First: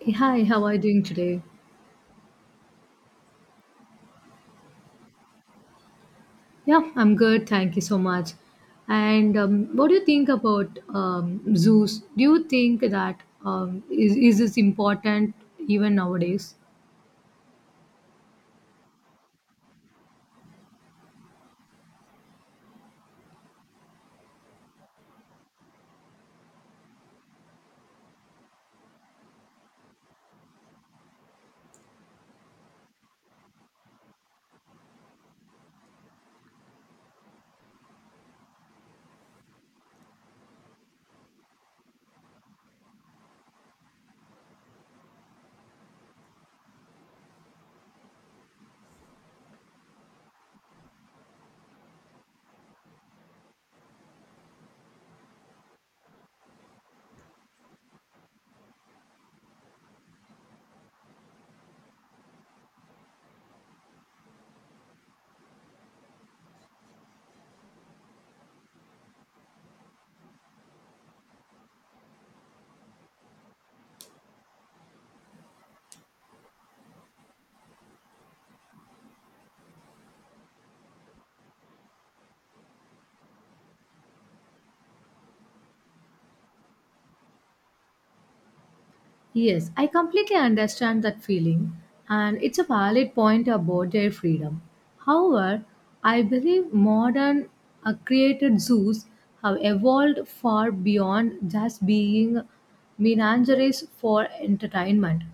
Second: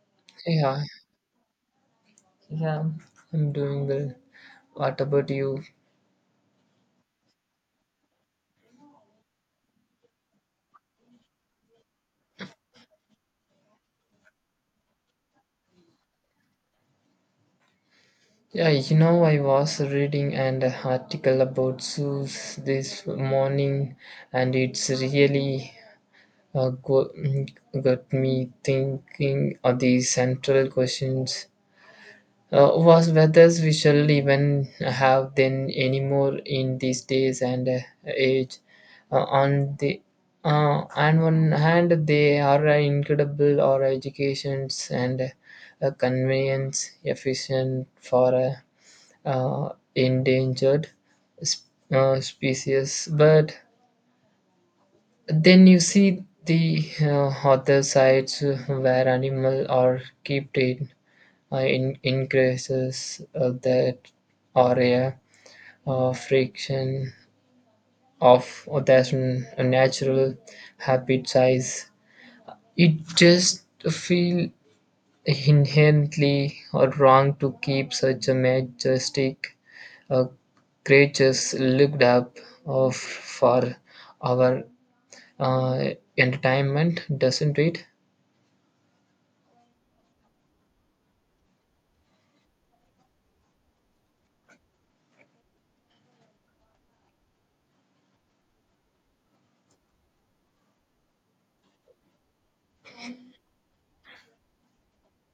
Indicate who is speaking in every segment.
Speaker 1: Hey, hi, how are you
Speaker 2: Yeah,
Speaker 1: doing today?
Speaker 2: yeah, I'm doing well. What about you?
Speaker 1: Yeah, I'm good. Thank you so much. And what do you think about zoos? Do you think that is this important even nowadays?
Speaker 2: Yeah, I was reading an article about zoos this morning, and it's really uh, go- mm, got me thinking of these central questions. Was whether we shall even have them anymore in these days and age. Uh, on the on one hand, they are incredible or educations and convenience efficient for endangered species. But then you see the other sides where animal are kept in increases that area friction of that natural habit size. It just feel inherently wrong to keep such a majestic uh, creatures looked up of for our uh, entertainment, doesn't it?
Speaker 1: Yes, I completely understand that feeling, and it's a valid point about their freedom. However, I believe modern created zoos have evolved far beyond just being menageries for entertainment.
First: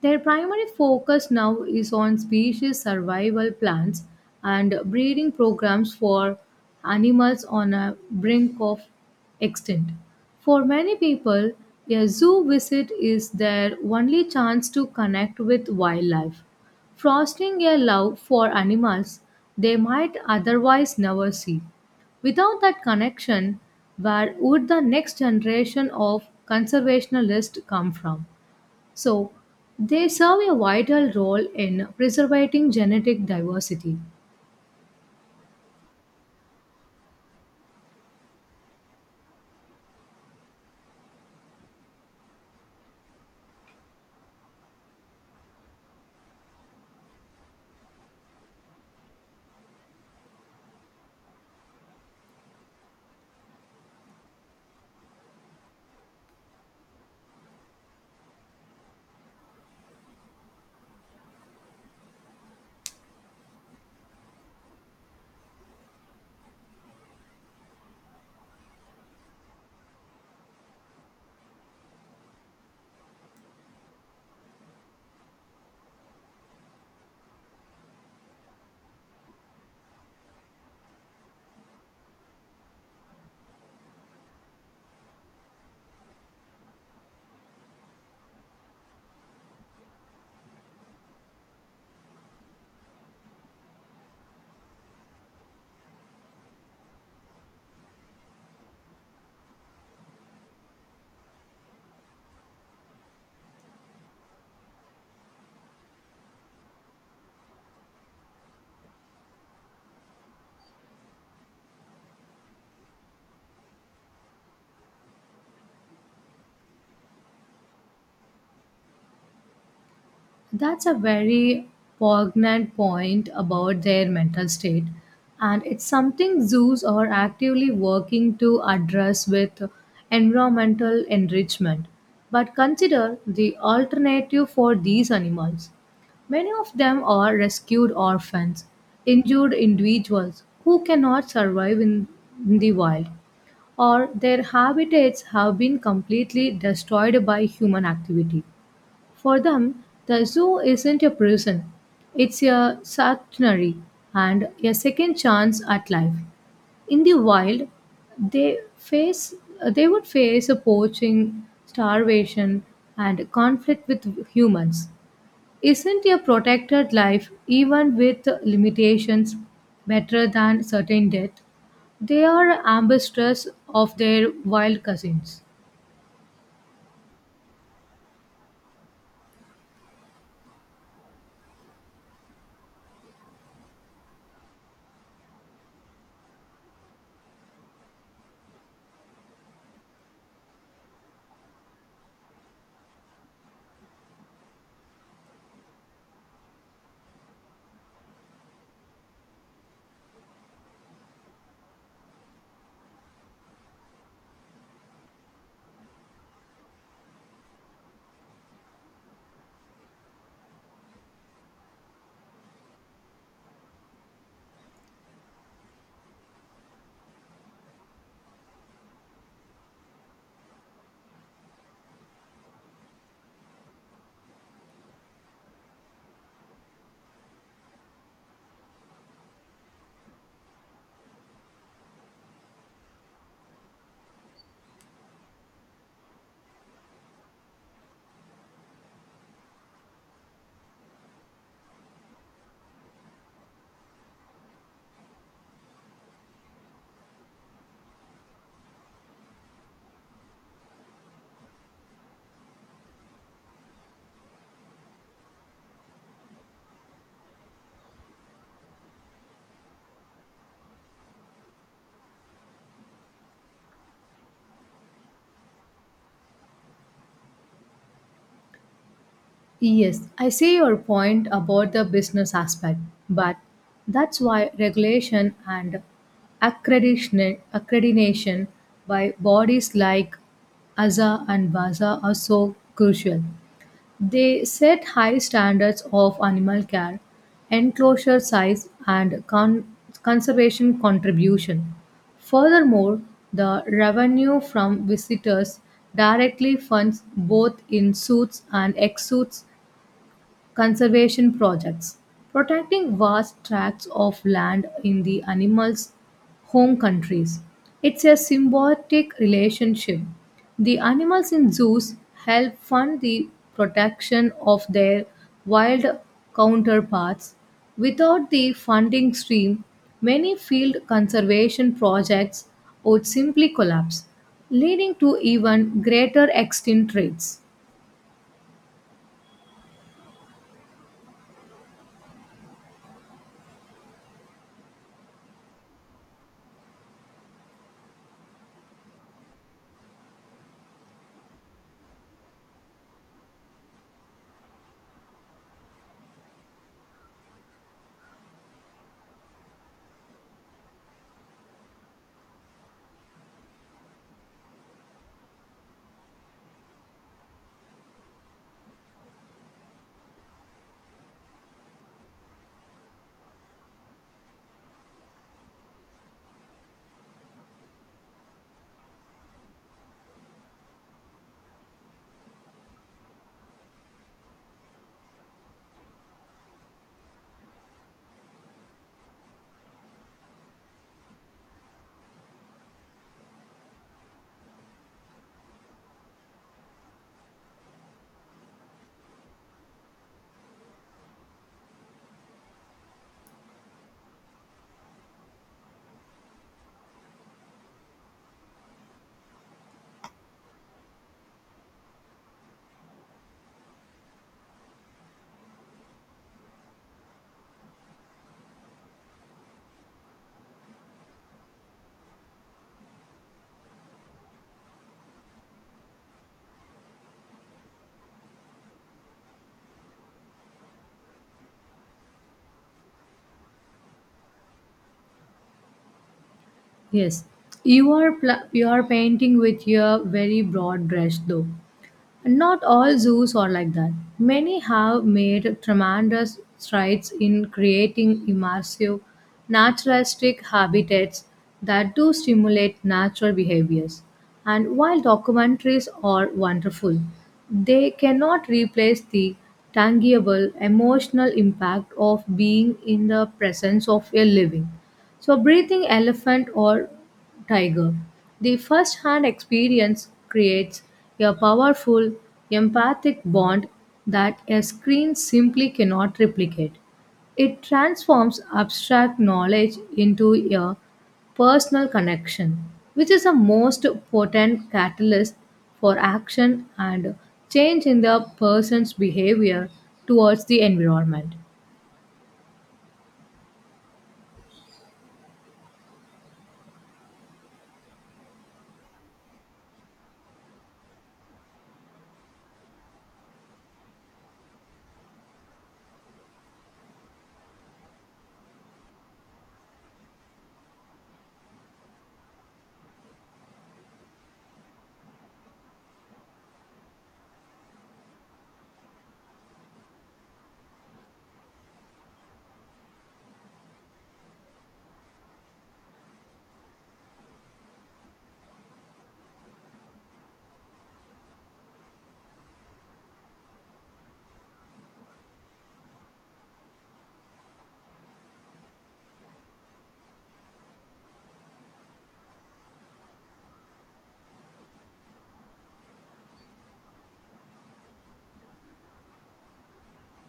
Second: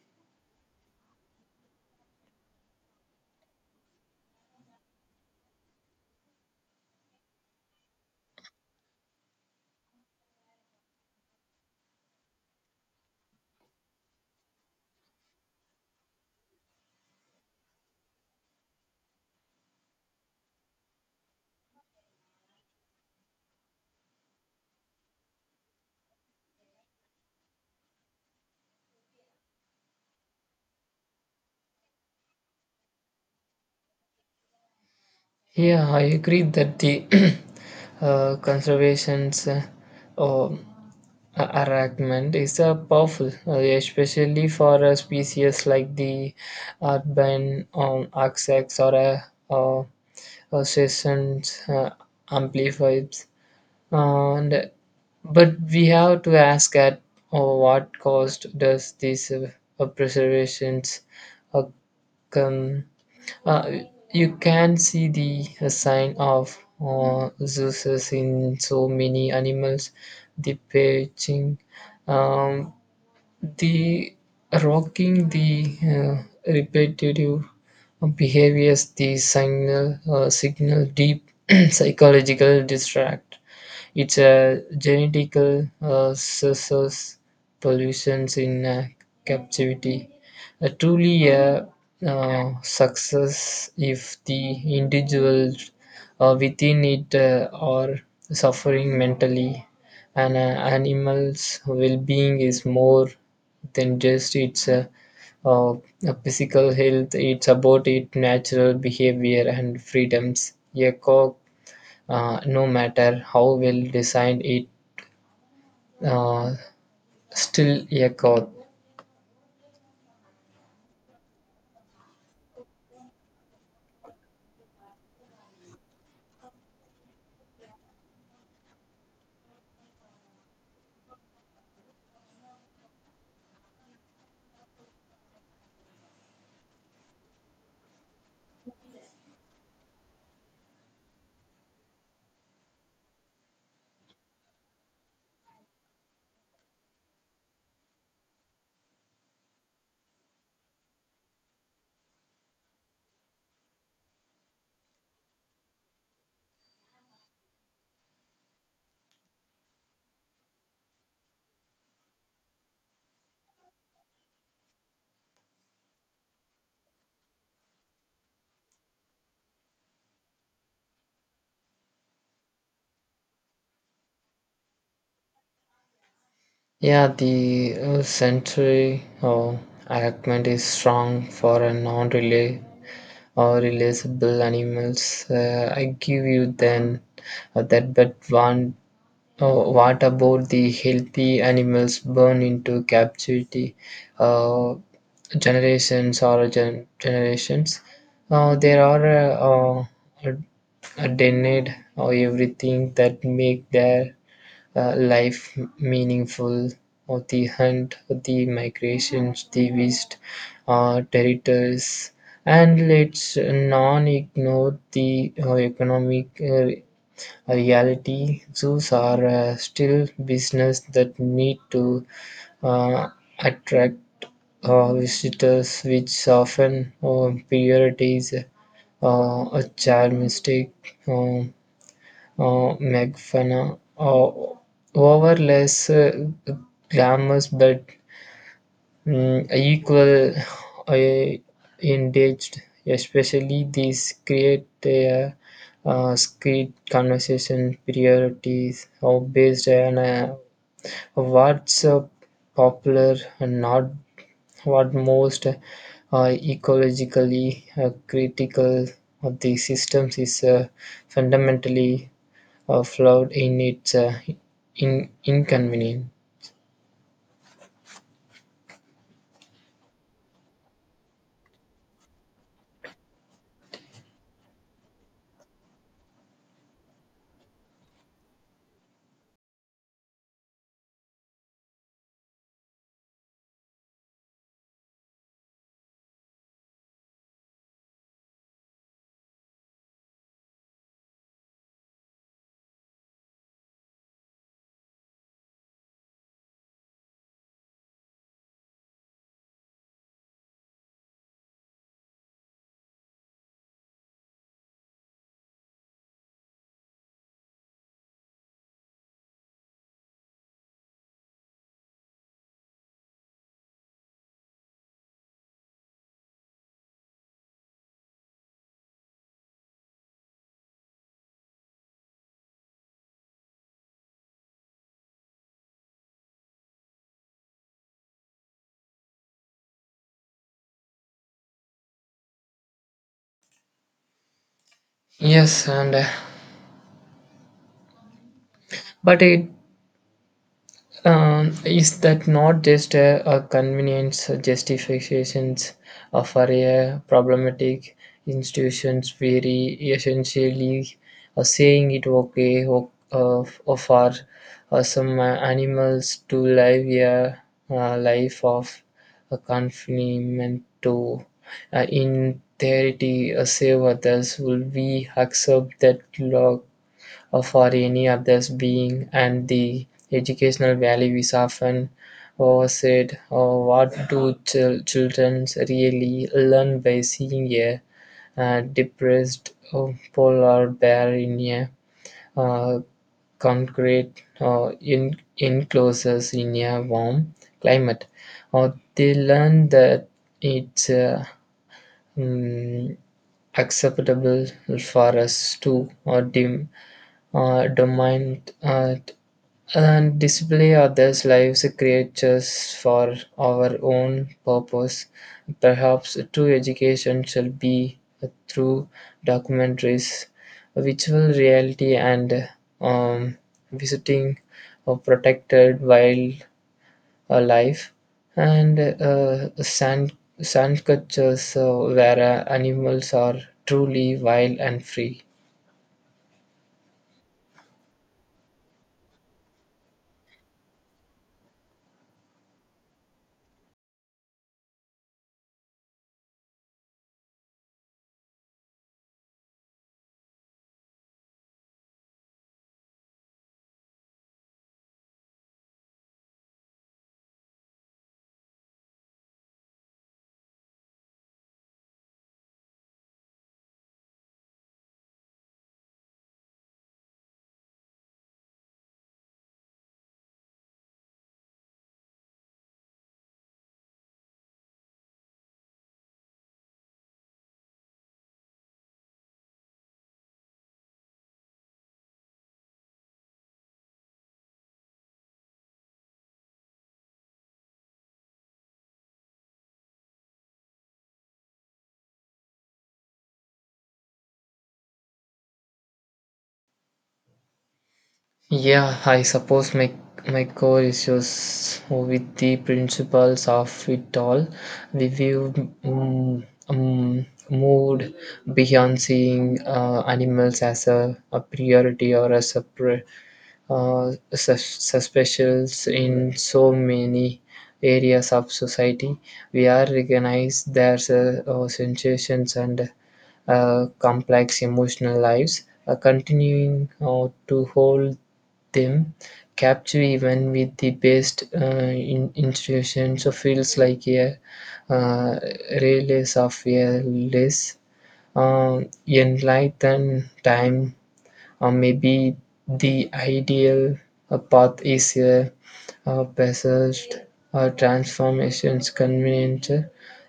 Speaker 1: Their primary focus now is on species survival plans and breeding programs for animals on a brink of extinct. For many people, a zoo visit is their only chance to connect with wildlife, fostering a love for animals they might otherwise never see. Without that connection, where would the next generation of conservationists come from? So, they serve a vital role in preserving genetic diversity.
Speaker 2: Yeah, I agree that the conservations um, Arrangement is powerful, especially for a species like the urban oxax or a sessions amplifiers. And but we have to ask at what cost does this preservations uh, come. uh, you can see the sign of Zeus in so many animals, the perching, um, the rocking, the repetitive behaviors, the signal deep psychological distract. It's a genetical scissors pollutions in captivity. A truly a success if the individual within it are suffering mentally. An animal's well-being is more than just its uh, physical health. It's about its natural behavior and freedoms. A cock no matter how well designed it uh, still a god.
Speaker 1: That's a very poignant point about their mental state, and it's something zoos are actively working to address with environmental enrichment. But consider the alternative for these animals. Many of them are rescued orphans, injured individuals who cannot survive in the wild, or their habitats have been completely destroyed by human activity. For them, the zoo isn't a prison, it's a sanctuary and a second chance at life. In the wild, they face they would face a poaching, starvation, and conflict with humans. Isn't a protected life, even with limitations, better than certain death? They are ambassadors of their wild cousins.
Speaker 2: Yeah, the century argument is strong for a non-relay or relatable animals, I give you then that but one uh, what about the healthy animals born into captivity, uh, generations or generations there are uh, denied or everything that make their life meaningful, or the hunt or the migrations the vist territories. And let's non ignore the economic reality. Zoos are still business that need to uh, attract visitors, which often prioritize a child mistake make over less glamorous but equal engaged, especially these create a script conversation priorities or based on what's popular and not what most ecologically critical of the systems is fundamentally or flawed in its in inconvenience.
Speaker 1: Yes, I see your point about the business aspect, but that's why regulation and accreditation by bodies like ASA and VASA are so crucial. They set high standards of animal care, enclosure size, and conservation contribution. Furthermore, the revenue from visitors directly funds both in suits and ex suits conservation projects, protecting vast tracts of land in the animal's home countries. It's a symbiotic relationship. The animals in zoos help fund the protection of their wild counterparts. Without the funding stream, many field conservation projects would simply collapse, leading to even greater extinct rates.
Speaker 2: Yes, and but it. Is that not just a convenience justifications for a problematic institutions, very essentially saying it okay for some animals to live a life of confinement to in theory save others. Will we accept that law for any other being? And the educational value is often oversaid. What do children really learn by seeing a depressed polar bear in a uh, concrete enclosures in a warm climate? Or they learn that it's mm, acceptable for us to or dim domain and display others' lives creatures for our own purpose. Perhaps true education shall be through documentaries, virtual reality, and um, visiting a protected wildlife and sand cultures where animals are truly wild and free.
Speaker 1: Yes, you are painting with your very broad brush, though. Not all zoos are like that. Many have made tremendous strides in creating immersive, naturalistic habitats that do stimulate natural behaviors. And while documentaries are wonderful, they cannot replace the tangible emotional impact of being in the presence of a living. So, breathing elephant or tiger. The first hand experience creates a powerful empathic bond that a screen simply cannot replicate. It transforms abstract knowledge into a personal connection, which is the most potent catalyst for action and change in the person's behavior towards the environment.
Speaker 2: Yeah, I suppose my core issues with the principles of it all. We view mood beyond seeing animals as a priority or as a suspicious in so many areas of society. We are recognized their sensations and complex emotional lives, continuing to hold them Capture even with the best institutions. So feels like a uh, release of a less enlightened time. Or maybe the ideal path is a passage transformations convenient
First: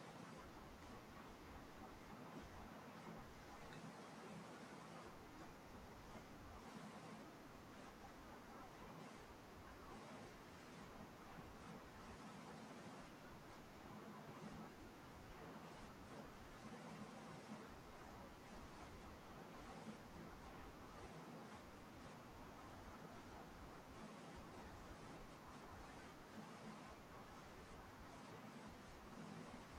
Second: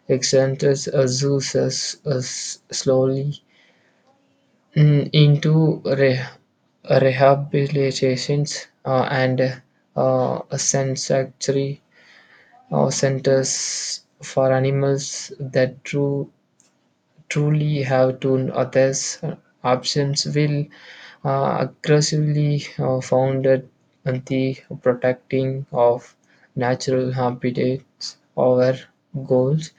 Speaker 2: exenters Azusa's slowly mm, into re- rehabilitations and sanctuary centers for animals that true truly have to others options, will aggressively founded on the protecting of natural habitats. Our goals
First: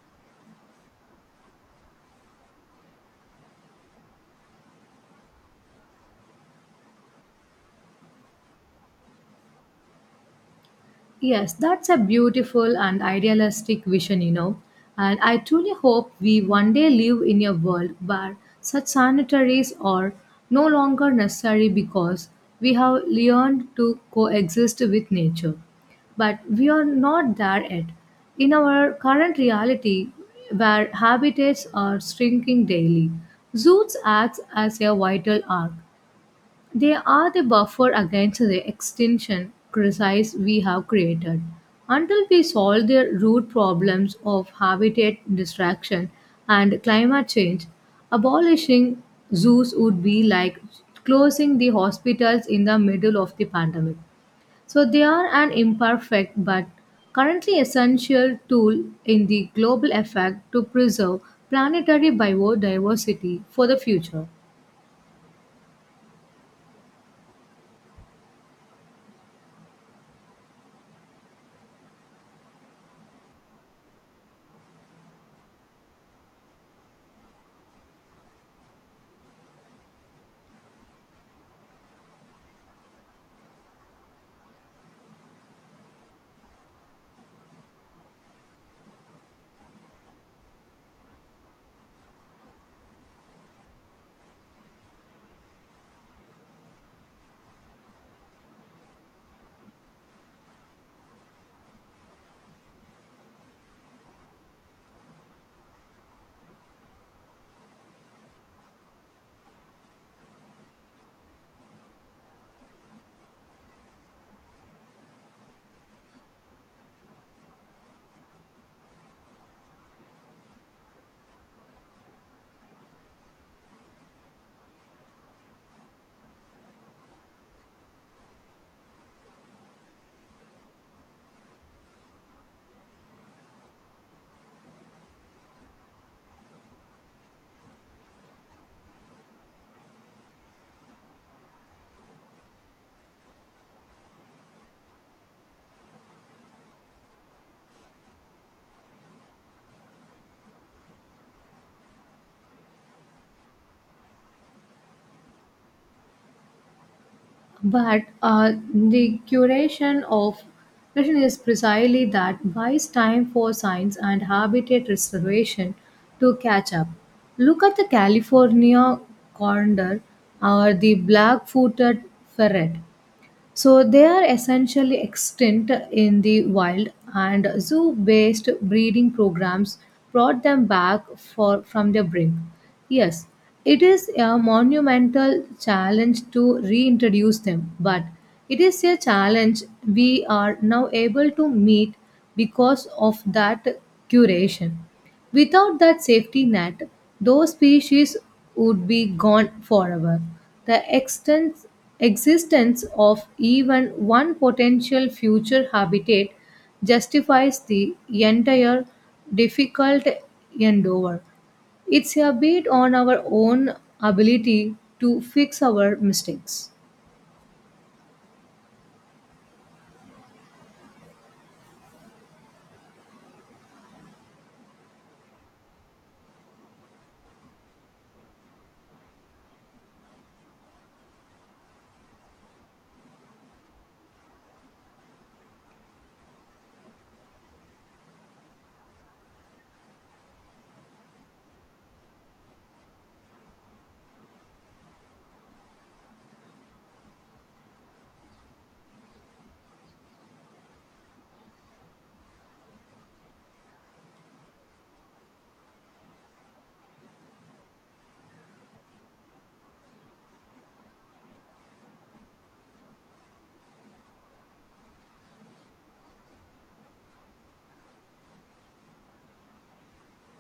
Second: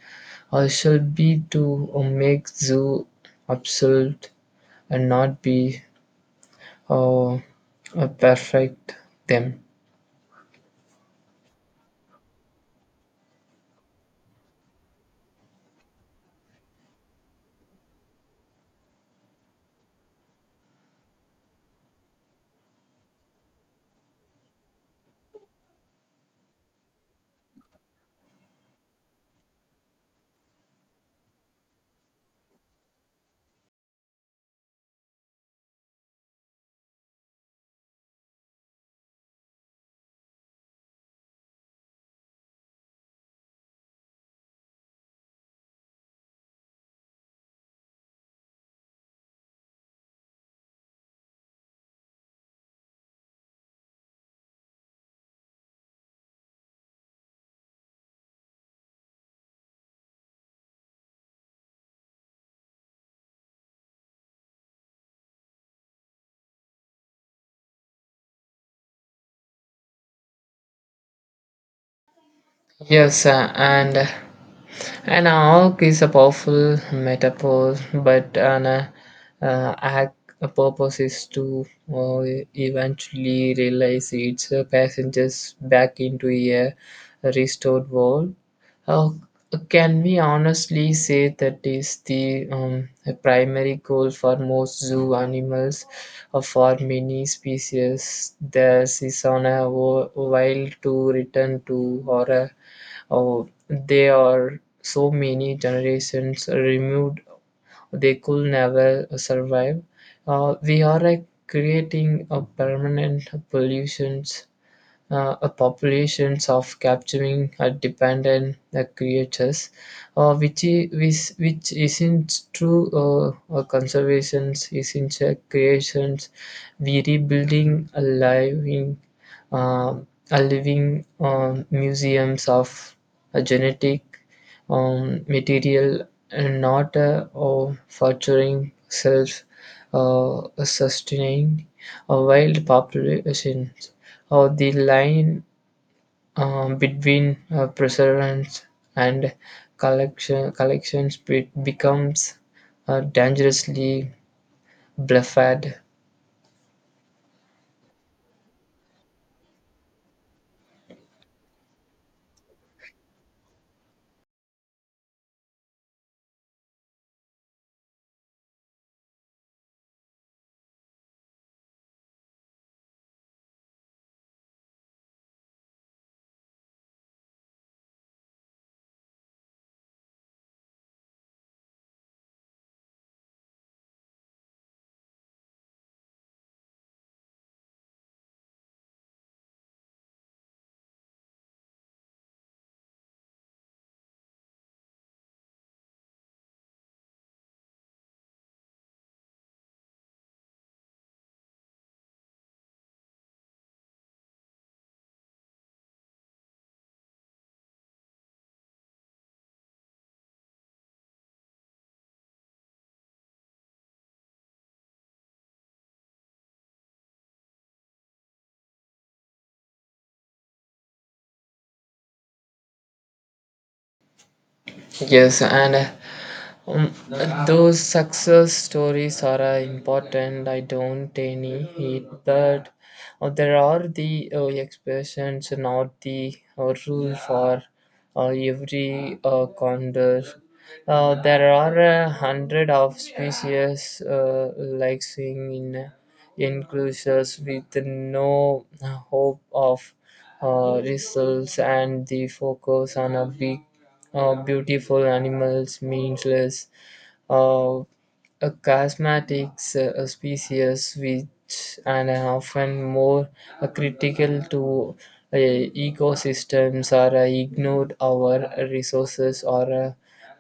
Speaker 2: should be to make zoo absolute and not be uh, uh, perfect them.
Speaker 1: Yes, that's a beautiful and idealistic vision, you know. And I truly hope we one day live in a world where such sanitaries are no longer necessary because we have learned to coexist with nature. But we are not there yet. In our current reality, where habitats are shrinking daily, zoos acts as a vital arc, they are the buffer against the extinction crisis we have created. Until we solve the root problems of habitat destruction and climate change, abolishing zoos would be like closing the hospitals in the middle of the pandemic. So they are an imperfect but currently essential tool in the global effort to preserve planetary biodiversity for the future.
Speaker 2: Yes and. An arc is a powerful metaphor, but an arc a purpose is to uh, eventually realize its passengers back into a restored world. Uh, can we honestly say that is the primary goal for most zoo animals or for many species? There's is on a while to return to or a. Oh, they are so many generations removed, they could never survive. We are like creating a permanent pollution, a populations of capturing dependent creatures, which isn't true conservations, isn't creations. We rebuilding um a living museums of a genetic material and not a furthering self sustaining a wild population. Or the line between preservance and collections becomes dangerously blurred.
Speaker 1: But the curation is precisely that buys time for science and habitat restoration to catch up. Look at the California condor or the black footed ferret. So they are essentially extinct in the wild, and zoo-based breeding programs brought them back from their brink. Yes, it is a monumental challenge to reintroduce them, but it is a challenge we are now able to meet because of that curation. Without that safety net, those species would be gone forever. The existence of even one potential future habitat justifies the entire difficult endeavor. It's a bit on our own ability to fix our mistakes.
Speaker 2: Yes, and Um, those success stories are important. I don't any hate, but there are the expressions, not the rule for every condor. There are a hundred of species like seeing in enclosures with no hope of results, and the focus on a big, beautiful animals means less uh, a charismatic species, which and are often more critical to ecosystems are ignored. Our resources or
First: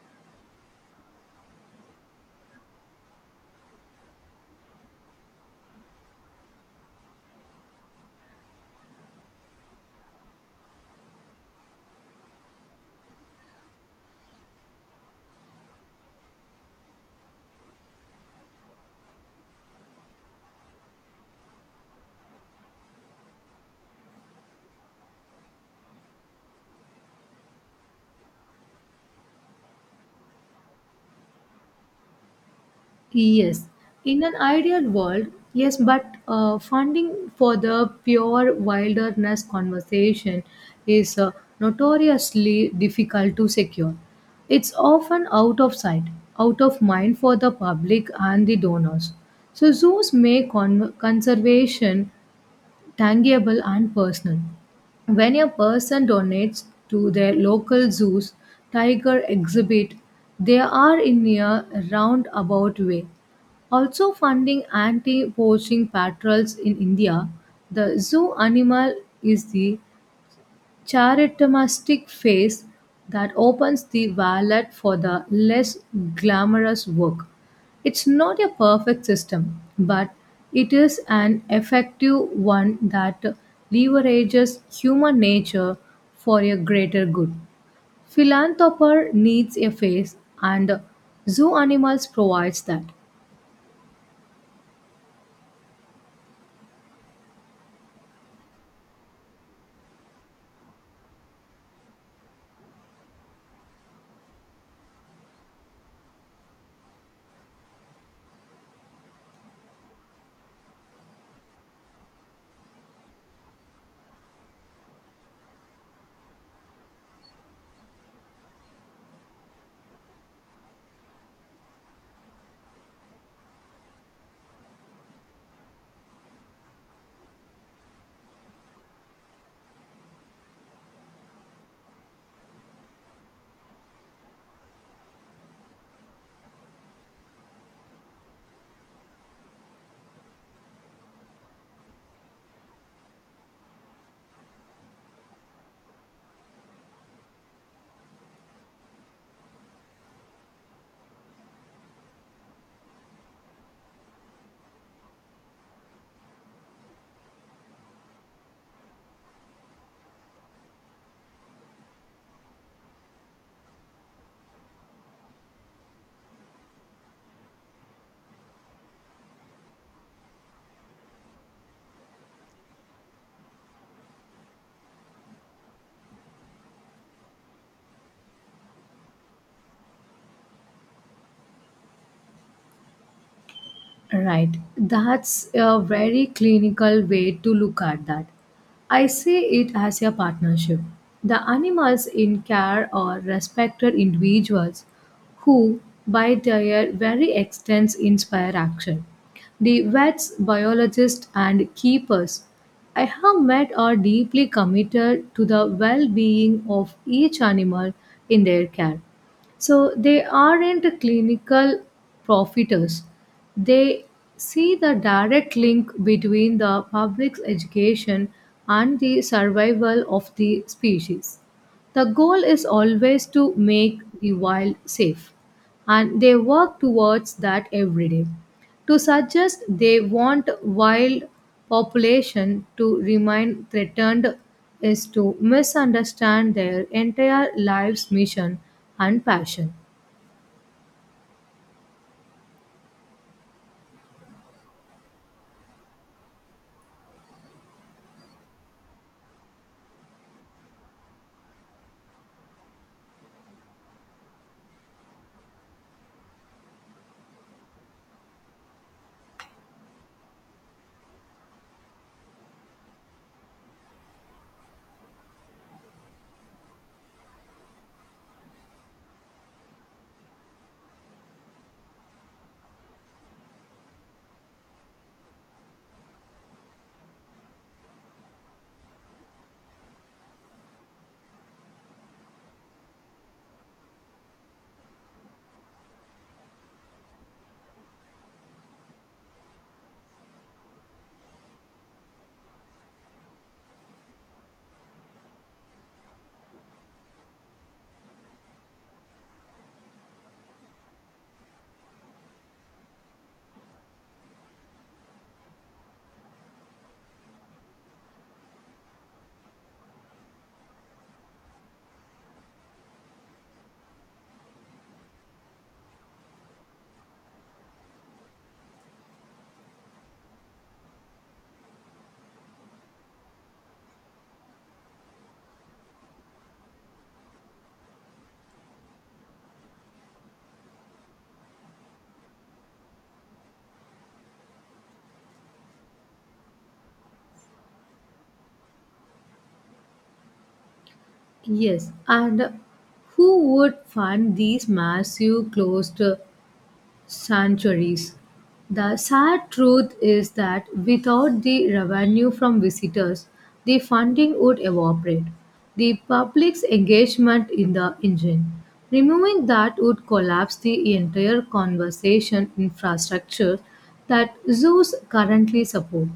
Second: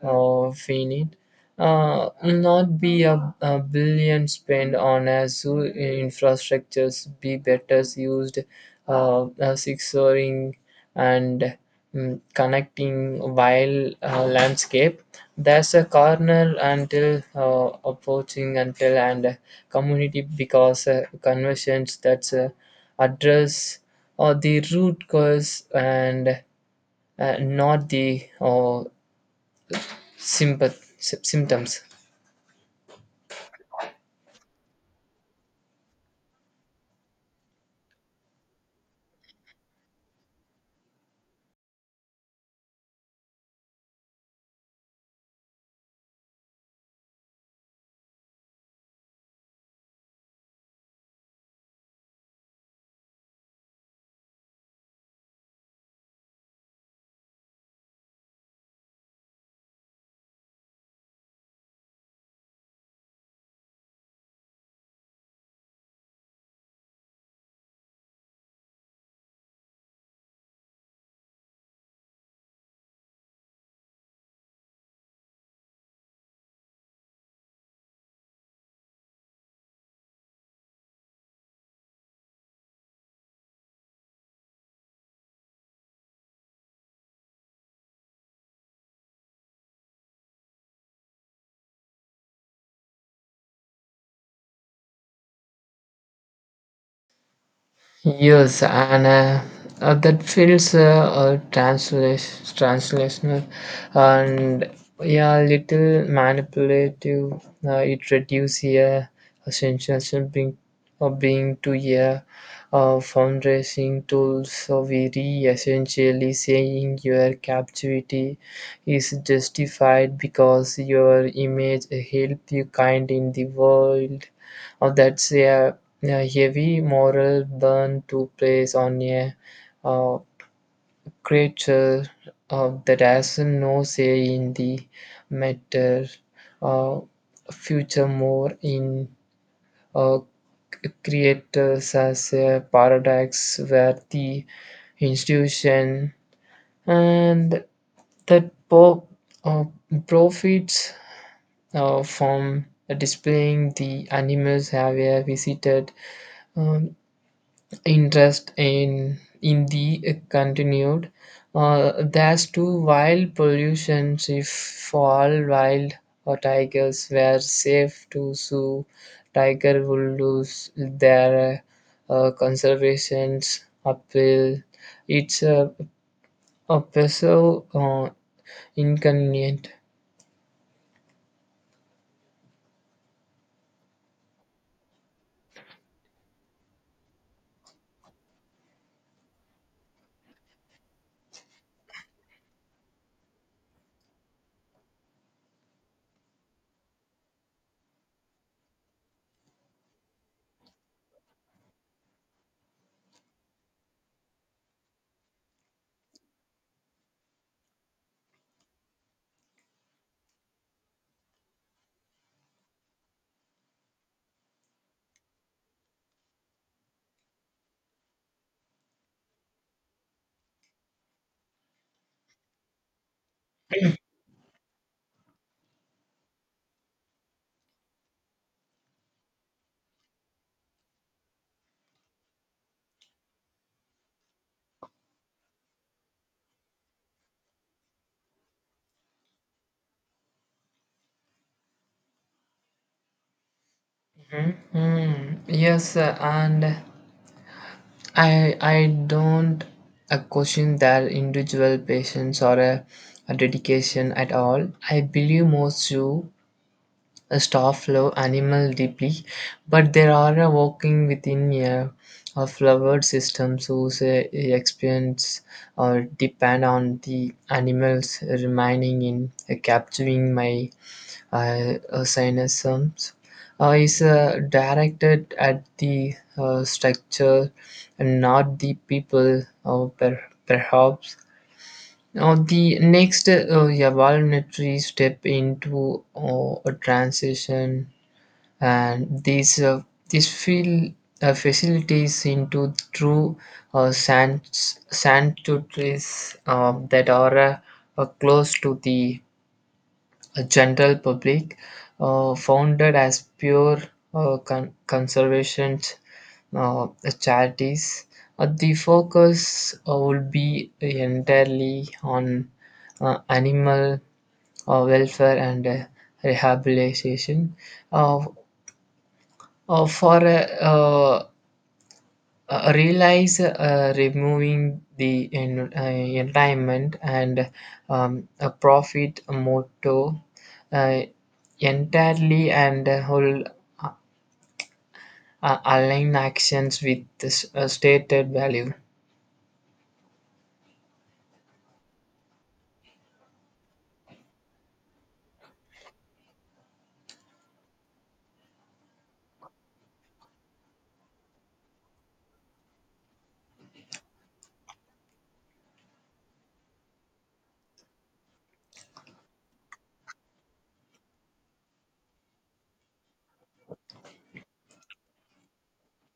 Speaker 2: finite. Not be a billion spent on a zoo infrastructures be better used six and connecting while landscape. There's a corner until approaching until and community because conversions that's address or the root cause and not the symptoms.
Speaker 1: Yes, in an ideal world, yes, but funding for the pure wilderness conservation is notoriously difficult to secure. It's often out of sight, out of mind for the public and the donors. So, zoos make conservation tangible and personal. When a person donates to their local zoo's tiger exhibit, they are in a roundabout way also funding anti-poaching patrols in India. The zoo animal is the charitatistic phase that opens the wallet for the less glamorous work. It's not a perfect system, but it is an effective one that leverages human nature for a greater good. Philanthropy needs a face, and zoo animals provides that.
Speaker 2: Yes, and that feels translational and, yeah, little manipulative. It reduces a sensation being, of being to a fundraising tool. So we re essentially saying your captivity is justified because your image help you kind in the world. Oh, that's a heavy moral burn to place on a uh, creature that has no say in the matter. Uh, Future more in uh, c- creators as a paradox where the institution and that uh, profits from displaying the animals have visited um, interest in the continued there's two wild pollutions if fall wild or tigers were safe to sue tiger will lose their conservations appeal. It's a peso inconvenient.
Speaker 1: Right. That's a very clinical way to look at that. I see it as a partnership. The animals in care are respected individuals who, by their very existence, inspire action. The vets, biologists, and keepers I have met are deeply committed to the well being of each animal in their care. So they aren't clinical profiters. They see the direct link between the public's education and the survival of the species. The goal is always to make the wild safe, and they work towards that every day. To suggest they want wild population to remain threatened is to misunderstand their entire life's mission and passion.
Speaker 2: Mhm. Yes and I don't question their individual patience or a dedication at all. I believe most zoo staff love animal deeply, but there are working within a flavored systems whose experience or depend on the animals remaining in capturing my. I cynicism is directed at the structure and not the people, or perhaps. Now, the next evolutionary step into a transition, and these feel facilities into true sanctuaries that are close to the a general public, founded as pure conservation uh, charities. The focus would be entirely on animal welfare and rehabilitation. Uh, for a realize removing the environment and a profit motto uh, entirely and whole uh, align actions with this stated value.
Speaker 1: Yes, and who would fund these massive closed sanctuaries? The sad truth is that without the revenue from visitors, the funding would evaporate. The public's engagement in the engine. Removing that would collapse the entire conservation infrastructure that zoos currently support.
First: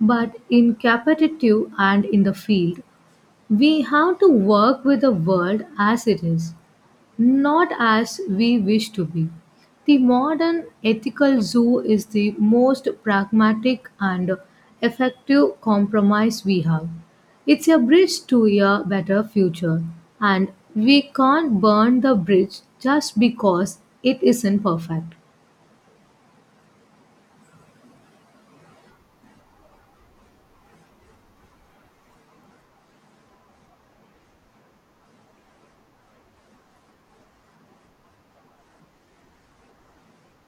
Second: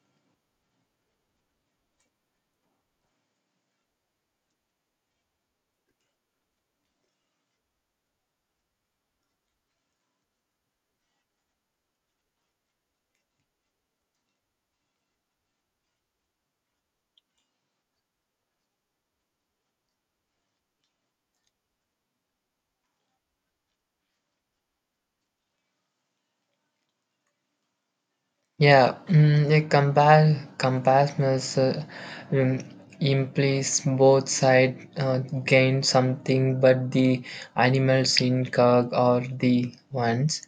Speaker 1: But in capitative and in the field, we have to work with the world as it is, not as we wish to be. The modern ethical zoo is the most pragmatic and effective compromise we have. It's a bridge to a better future, and we can't burn the bridge just because it isn't perfect.
Speaker 2: Yeah, a compass compassness um, implies both sides gain something, but the animals in cog are the ones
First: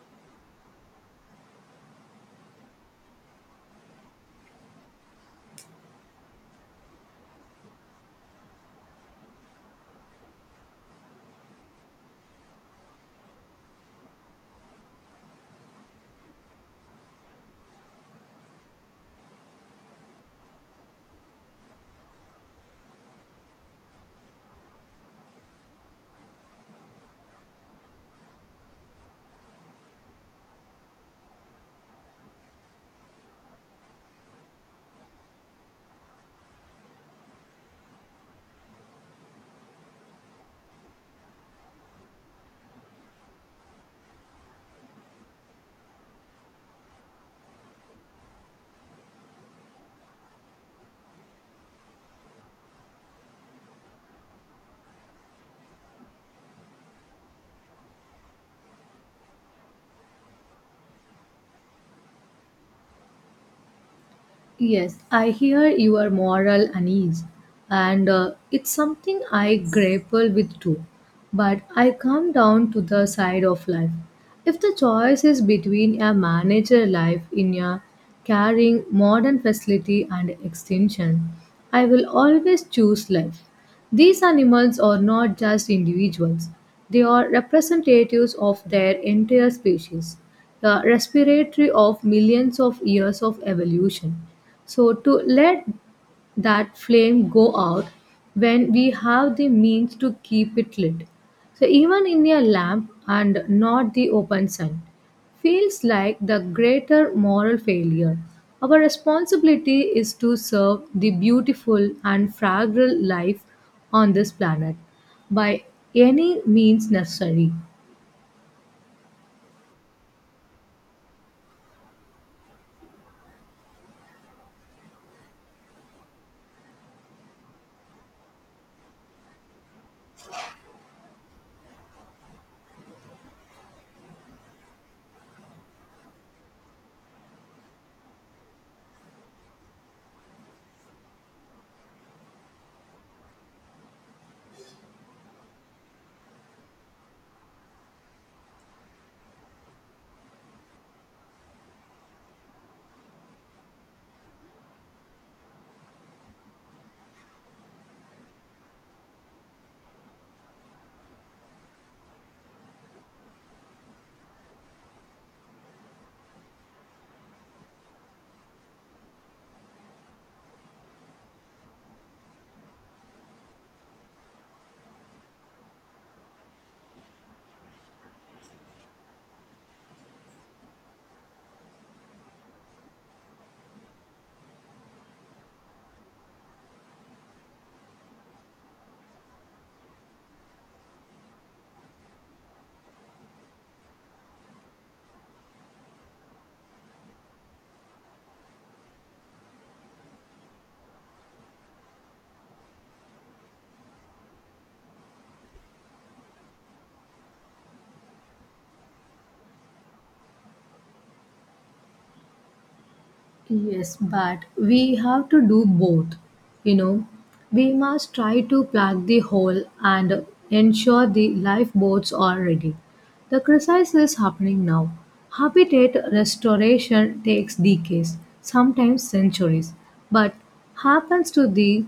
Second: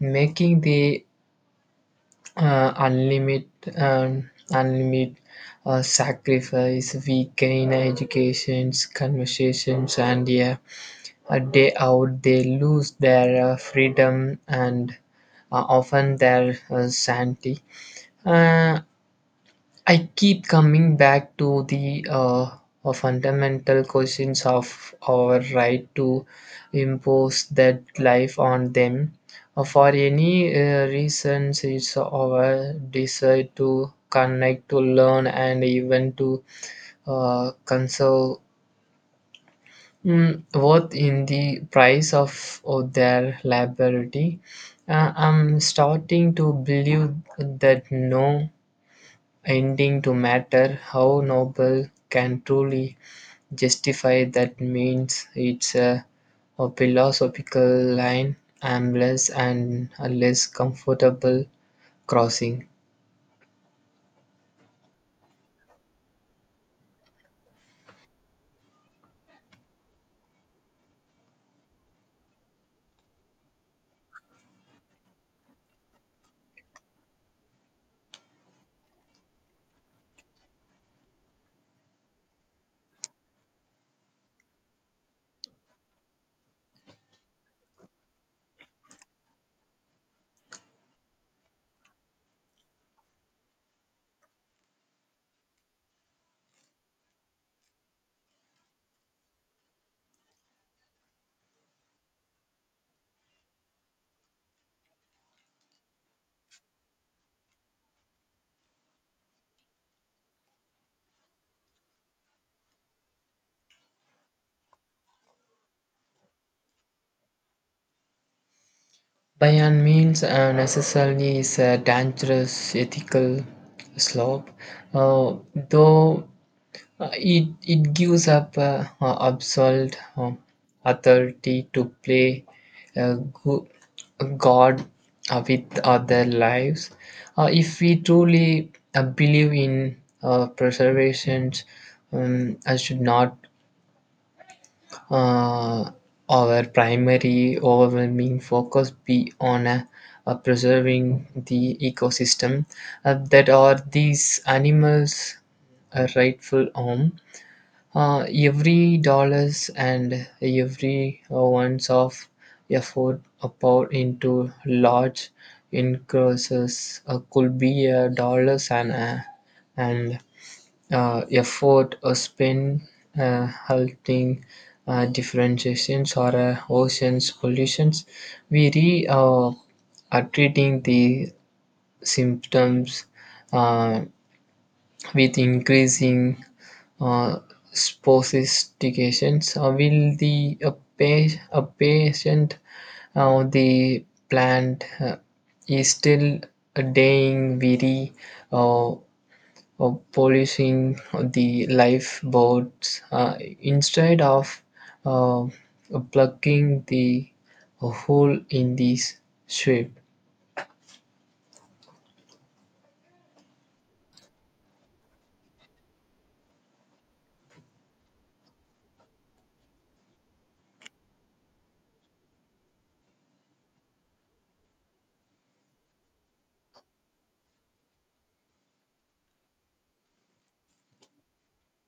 Speaker 2: making the unlimited unlimit sacrifice. We gain educations conversations and, yeah, a day out. They lose their freedom and often their sanity. uh, I keep coming back to the fundamental questions of our right to impose that life on them. For any reasons, it's our desire to connect, to learn, and even to conserve worth in the price of their liberty. I'm starting to believe that no ending to matter. How noble can truly justify that means it's a philosophical line, aimless and a less comfortable crossing.
Speaker 1: Yes, I hear your moral unease, and it's something I grapple with too. But I come down to the side of life. If the choice is between a manager life in a caring modern facility and extension, I will always choose life. These animals are not just individuals, they are representatives of their entire species, the respiratory of millions of years of evolution. So, to let that flame go out when we have the means to keep it lit. So even in a lamp and not the open sun feels like the greater moral failure. Our responsibility is to serve the beautiful and fragile life on this planet by any means necessary.
Speaker 2: By any means, necessarily is a dangerous ethical slope, uh, though it gives up absolute authority to play uh, go- God with other lives. If we truly believe in preservation, I should not uh, our primary overwhelming focus be on preserving the ecosystem that are these animals a rightful home. Every dollars and every ounce of effort poured into large increases could be a dollars and and effort spent halting differentiations or oceans pollutions. We re are treating the symptoms uh, with increasing uh, sophistications, will the a, pa- a patient the plant is still dying, very uh, polishing the lifeboats instead of uh, plugging the hole in this ship.
Speaker 1: Yes, but we have to do both. You know, we must try to plug the hole and ensure the lifeboats are ready. The crisis is happening now. Habitat restoration takes decades, sometimes centuries, but happens to the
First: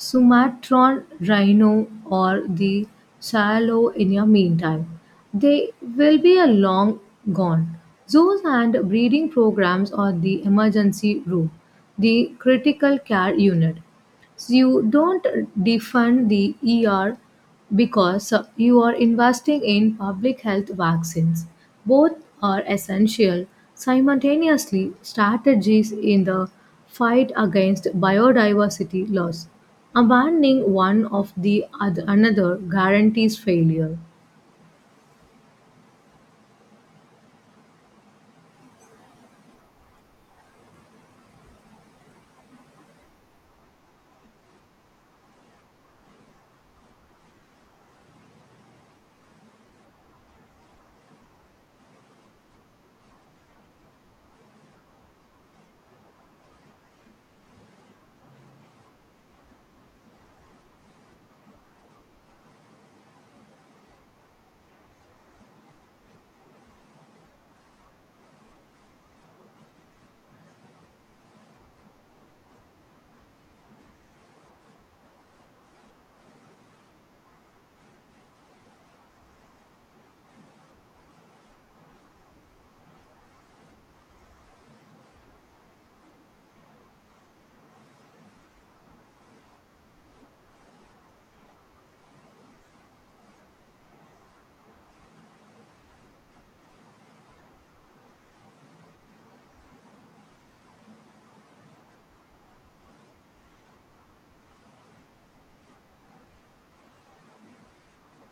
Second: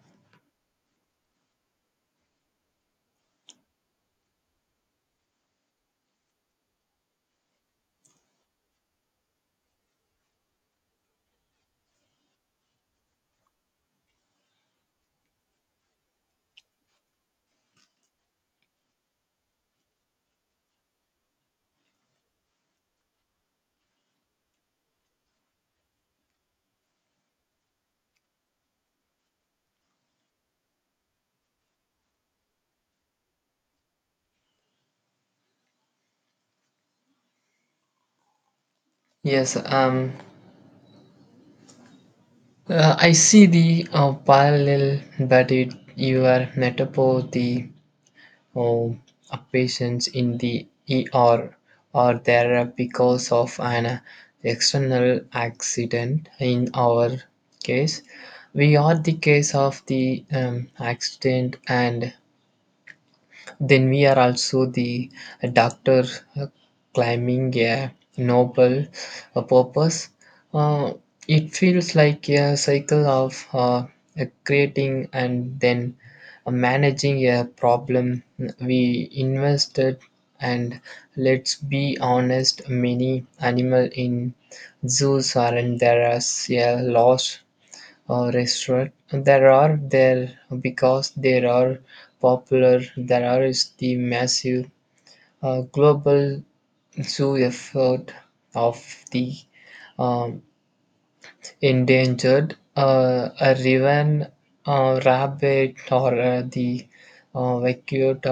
Speaker 1: Sumatran rhino or the Shiloh in the meantime. They will be a long gone. Zoos and breeding programs are the emergency room, the critical care unit. So you don't defund the ER because you are investing in public health vaccines. Both are essential. Simultaneously, strategies in the fight against biodiversity loss. Abandoning one of the other, another guarantees failure.
Speaker 2: Yes, I see the parallel that it you are metaphor the uh, a patients in the ER or there because of an external accident. In our case, we are the case of the accident, and then we are also the doctor uh, climbing a noble purpose. Uh, it feels like a cycle of creating and then managing a problem we invested. And let's be honest, many animal in zoos aren't there as a loss restaurant. There are there because there are popular. There are is the massive global zoo effort of the um, endangered a raven, rabbit, or the vacuota.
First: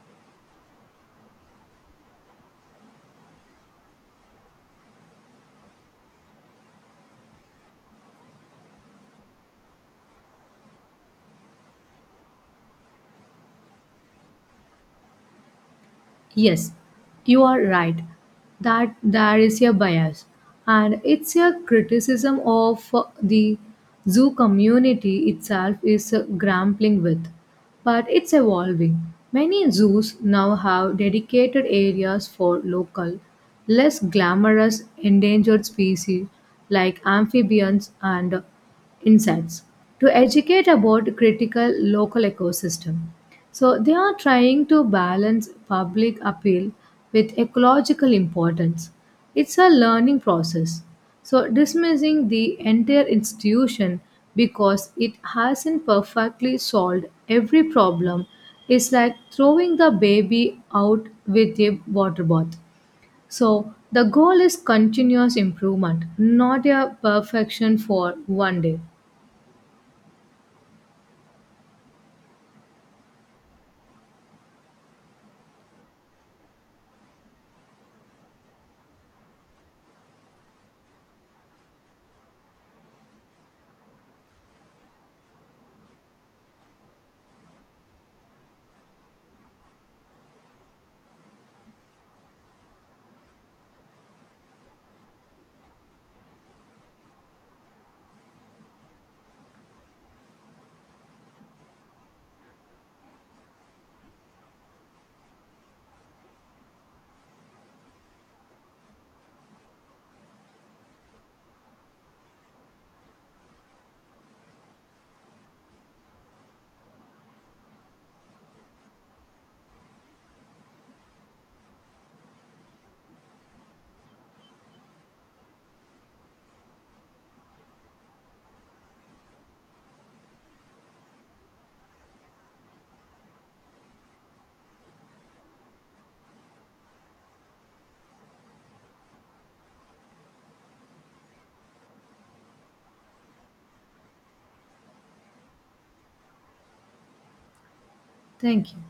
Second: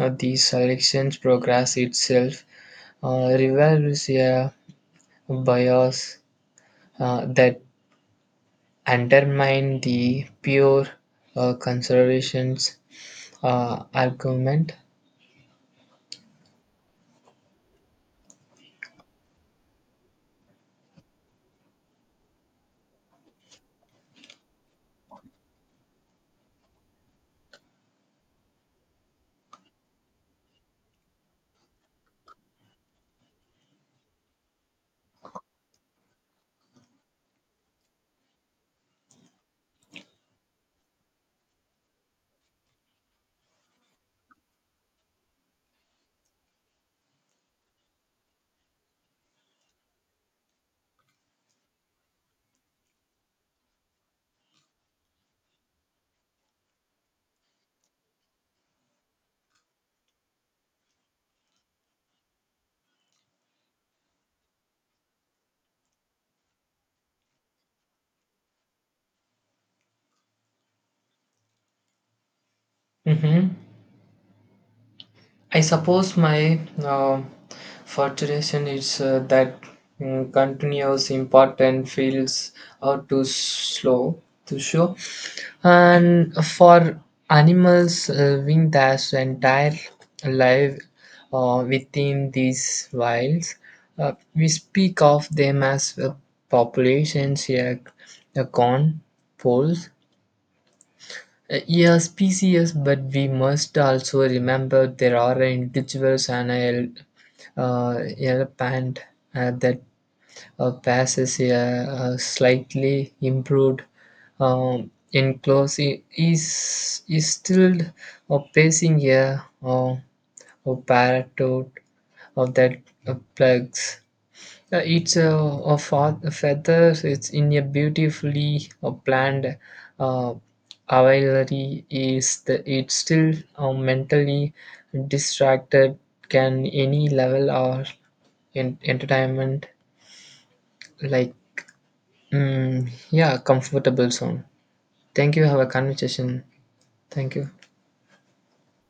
Speaker 2: Uh, the selections progress itself reveals a bias that undermine the pure conservation's argument.
Speaker 1: Yes, you are right that there is a bias, and it's a criticism of the zoo community itself is grappling with, but it's evolving. Many zoos now have dedicated areas for local, less glamorous endangered species like amphibians and insects to educate about critical local ecosystem, so they are trying to balance public appeal with ecological importance. It's a learning process. So dismissing the entire institution because it hasn't perfectly solved every problem is like throwing the baby out with a water bath. So the goal is continuous improvement, not a perfection for one day.
Speaker 2: Mhm. I suppose my frustration is that continuous important feels out too slow to show. And for animals living their entire life within these wilds, we speak of them as populations, a con, poles, a species, but we must also remember there are individuals. And elephant that passes a slightly improved enclose is still pacing a parrot of that plugs. It's a feathers. It's in a beautifully planned uh, availary. Is the it's still mentally distracted? Can any level or in entertainment like yeah, comfortable zone. Thank you. Have a conversation. Thank you.
Speaker 1: Thank you.